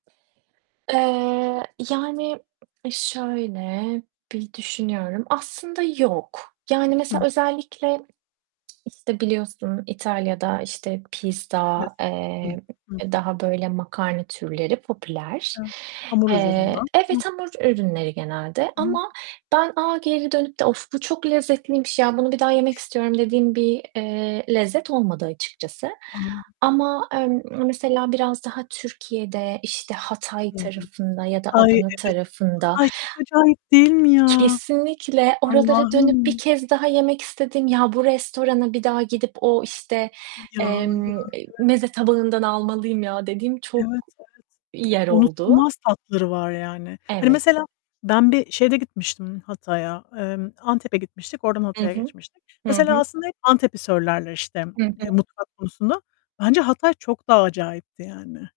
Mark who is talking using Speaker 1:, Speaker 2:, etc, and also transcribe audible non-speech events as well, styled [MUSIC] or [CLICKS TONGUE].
Speaker 1: Eee, yani, e, şöyle, bir düşünüyorum. Aslında yok. Yani,
Speaker 2: Hı.
Speaker 1: mesela özellikle, [CLICKS TONGUE] işte, biliyorsun; İtalya'da, işte, pizza,
Speaker 2: Klasik. Hı.
Speaker 1: eee,
Speaker 2: Hı hı.
Speaker 1: daha böyle makarna türleri popüler.
Speaker 2: Evet. Hamur üzerinden.
Speaker 1: Eee,
Speaker 2: Hı.
Speaker 1: evet, hamur ürünleri genelde
Speaker 2: Hı.
Speaker 1: ama ben, aaa, geri dönüp de "Of! Bu çok lezzetliymiş ya. Bunu bir daha yemek istiyorum." dediğim bir, eee, lezzet olmadı açıkçası.
Speaker 2: Anladım.
Speaker 1: Ama, emm, mesela biraz daha Türkiye'de, işte, Hatay
Speaker 2: Hı hı.
Speaker 1: tarafında ya da
Speaker 2: Ay,
Speaker 1: Adana
Speaker 2: evet.
Speaker 1: tarafında
Speaker 2: Ay, çok acayip değil mi ya?
Speaker 1: Kesinlikle, oralara dönüp bir
Speaker 2: Allah'ım.
Speaker 1: kez daha yemek istediğim, "Ya, bu restorana bir daha gidip o, işte,
Speaker 2: Ya, ya,
Speaker 1: emm,
Speaker 2: evet.
Speaker 1: eee, meze tabağından almalıyım ya." dediğim
Speaker 2: Evet,
Speaker 1: çok
Speaker 2: evet.
Speaker 1: yer oldu.
Speaker 2: Unutulmaz tatları var yani. Hani,
Speaker 1: Evet.
Speaker 2: mesela ben bir şeyde gitmiştim Hatay'a, emm, Antep'e gitmiştik. Oradan
Speaker 1: I
Speaker 2: Hatay'a
Speaker 1: hı.
Speaker 2: geçmiştik.
Speaker 1: Hı
Speaker 2: Mesela
Speaker 1: hı.
Speaker 2: aslında hep Antep'i söylerler, işte,
Speaker 1: Hı
Speaker 2: eee,
Speaker 1: hı.
Speaker 2: mutfak konusunda. Bence Hatay çok daha acayipti yani.